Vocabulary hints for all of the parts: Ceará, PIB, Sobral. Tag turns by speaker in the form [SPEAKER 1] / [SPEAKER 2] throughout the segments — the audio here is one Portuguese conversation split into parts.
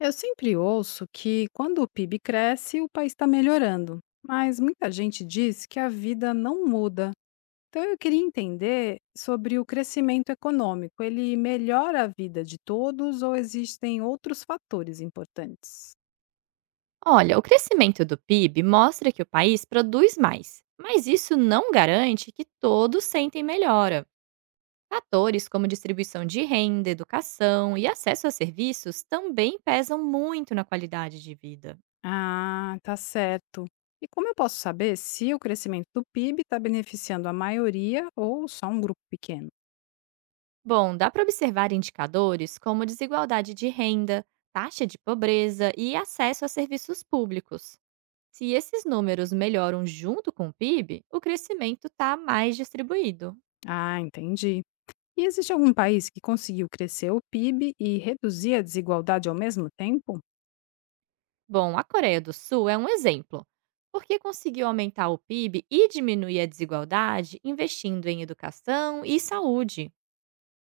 [SPEAKER 1] Eu sempre ouço que quando o PIB cresce, o país está melhorando, mas muita gente diz que a vida não muda. Então eu queria entender sobre o crescimento econômico. Ele melhora a vida de todos ou existem outros fatores importantes?
[SPEAKER 2] Olha, o crescimento do PIB mostra que o país produz mais, mas isso não garante que todos sentem melhora. Fatores como distribuição de renda, educação e acesso a serviços também pesam muito na qualidade de vida.
[SPEAKER 1] Ah, tá certo. E como eu posso saber se o crescimento do PIB está beneficiando a maioria ou só um grupo pequeno?
[SPEAKER 2] Bom, dá para observar indicadores como desigualdade de renda, taxa de pobreza e acesso a serviços públicos. Se esses números melhoram junto com o PIB, o crescimento está mais distribuído.
[SPEAKER 1] Ah, entendi. E existe algum país que conseguiu crescer o PIB e reduzir a desigualdade ao mesmo tempo?
[SPEAKER 2] Bom, a Coreia do Sul é um exemplo, porque conseguiu aumentar o PIB e diminuir a desigualdade investindo em educação e saúde.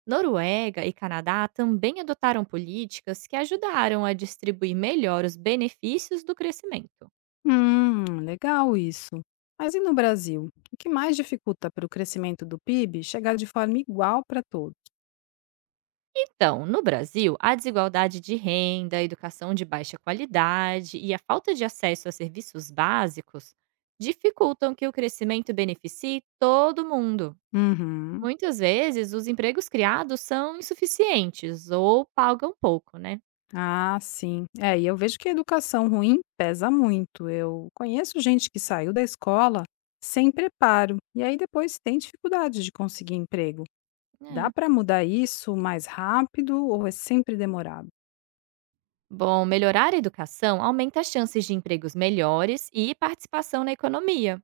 [SPEAKER 2] Noruega e Canadá também adotaram políticas que ajudaram a distribuir melhor os benefícios do crescimento.
[SPEAKER 1] Legal isso. Mas e no Brasil? O que mais dificulta para o crescimento do PIB chegar de forma igual para todos?
[SPEAKER 2] Então, no Brasil, a desigualdade de renda, a educação de baixa qualidade e a falta de acesso a serviços básicos dificultam que o crescimento beneficie todo mundo.
[SPEAKER 1] Uhum.
[SPEAKER 2] Muitas vezes os empregos criados são insuficientes ou pagam pouco, né?
[SPEAKER 1] Ah, sim. É, e eu vejo que a educação ruim pesa muito. Eu conheço gente que saiu da escola sem preparo e aí depois tem dificuldade de conseguir emprego. Dá
[SPEAKER 2] É.
[SPEAKER 1] para mudar isso mais rápido ou é sempre demorado?
[SPEAKER 2] Bom, melhorar a educação aumenta as chances de empregos melhores e participação na economia.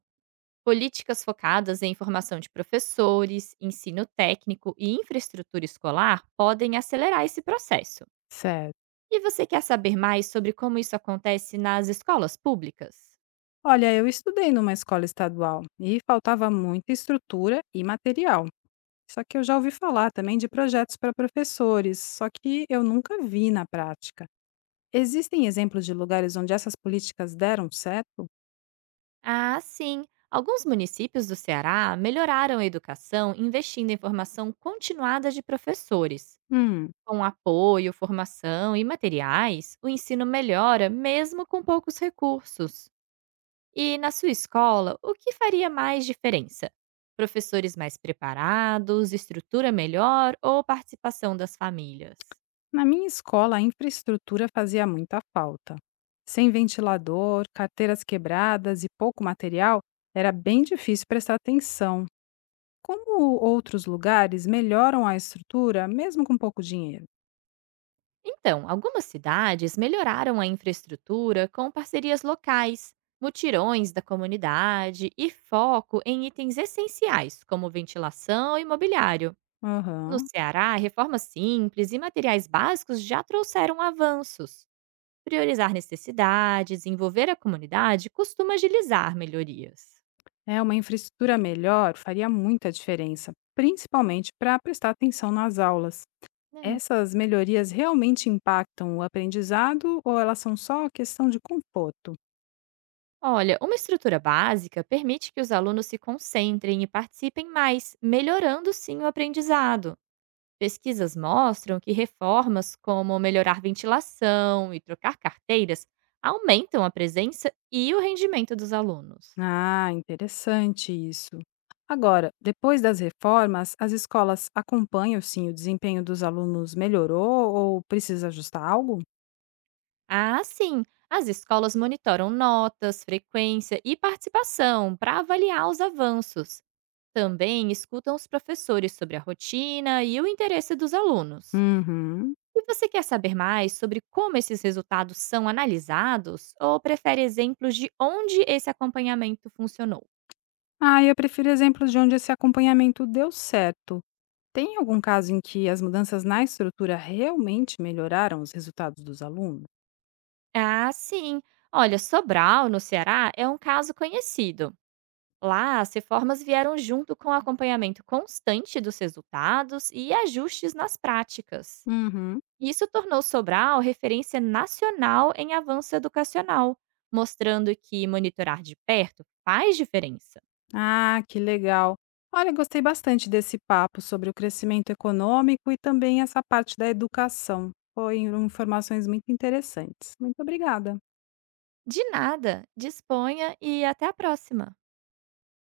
[SPEAKER 2] Políticas focadas em formação de professores, ensino técnico e infraestrutura escolar podem acelerar esse processo.
[SPEAKER 1] Certo.
[SPEAKER 2] E você quer saber mais sobre como isso acontece nas escolas públicas?
[SPEAKER 1] Olha, eu estudei numa escola estadual e faltava muita estrutura e material. Só que eu já ouvi falar também de projetos para professores, só que eu nunca vi na prática. Existem exemplos de lugares onde essas políticas deram certo?
[SPEAKER 2] Ah, sim. Alguns municípios do Ceará melhoraram a educação investindo em formação continuada de professores.
[SPEAKER 1] Hum,
[SPEAKER 2] Com apoio, formação e materiais, o ensino melhora mesmo com poucos recursos. E na sua escola, o que faria mais diferença? Professores mais preparados, estrutura melhor ou participação das famílias?
[SPEAKER 1] na minha escola a infraestrutura fazia muita falta. Sem ventilador, carteiras quebradas e pouco material, era bem difícil prestar atenção. Como outros lugares melhoram a estrutura, mesmo com pouco dinheiro?
[SPEAKER 2] Então, algumas cidades melhoraram a infraestrutura com parcerias locais, mutirões da comunidade e foco em itens essenciais, como ventilação e mobiliário. No
[SPEAKER 1] Aham.
[SPEAKER 2] Ceará, reformas simples e materiais básicos já trouxeram avanços. Priorizar necessidades, envolver a comunidade costuma agilizar melhorias.
[SPEAKER 1] É, uma infraestrutura melhor faria muita diferença, principalmente para prestar atenção nas aulas.
[SPEAKER 2] É.
[SPEAKER 1] Essas melhorias realmente impactam o aprendizado ou elas são só questão de conforto?
[SPEAKER 2] Olha, uma estrutura básica permite que os alunos se concentrem e participem mais, melhorando sim o aprendizado. Pesquisas mostram que reformas como melhorar ventilação e trocar carteiras aumentam a presença e o rendimento dos alunos.
[SPEAKER 1] Ah, interessante isso. Agora, depois das reformas, as escolas acompanham sim o desempenho dos alunos melhorou ou precisa ajustar algo?
[SPEAKER 2] Ah, sim, as escolas monitoram notas, frequência e participação para avaliar os avanços. Também escutam os professores sobre a rotina e o interesse dos alunos.
[SPEAKER 1] Uhum.
[SPEAKER 2] E você quer saber mais sobre como esses resultados são analisados ou prefere exemplos de onde esse acompanhamento funcionou?
[SPEAKER 1] Ah, eu prefiro exemplos de onde esse acompanhamento deu certo. Tem algum caso em que as mudanças na estrutura realmente melhoraram os resultados dos alunos?
[SPEAKER 2] Ah, sim. Olha, Sobral, no Ceará, é um caso conhecido. Lá, as reformas vieram junto com acompanhamento constante dos resultados e ajustes nas práticas.
[SPEAKER 1] Uhum.
[SPEAKER 2] Isso tornou Sobral referência nacional em avanço educacional, mostrando que monitorar de perto faz diferença.
[SPEAKER 1] Ah, que legal. Olha, gostei bastante desse papo sobre o crescimento econômico e também essa parte da educação. Foram informações muito interessantes. Muito obrigada.
[SPEAKER 2] De nada, disponha e até a próxima!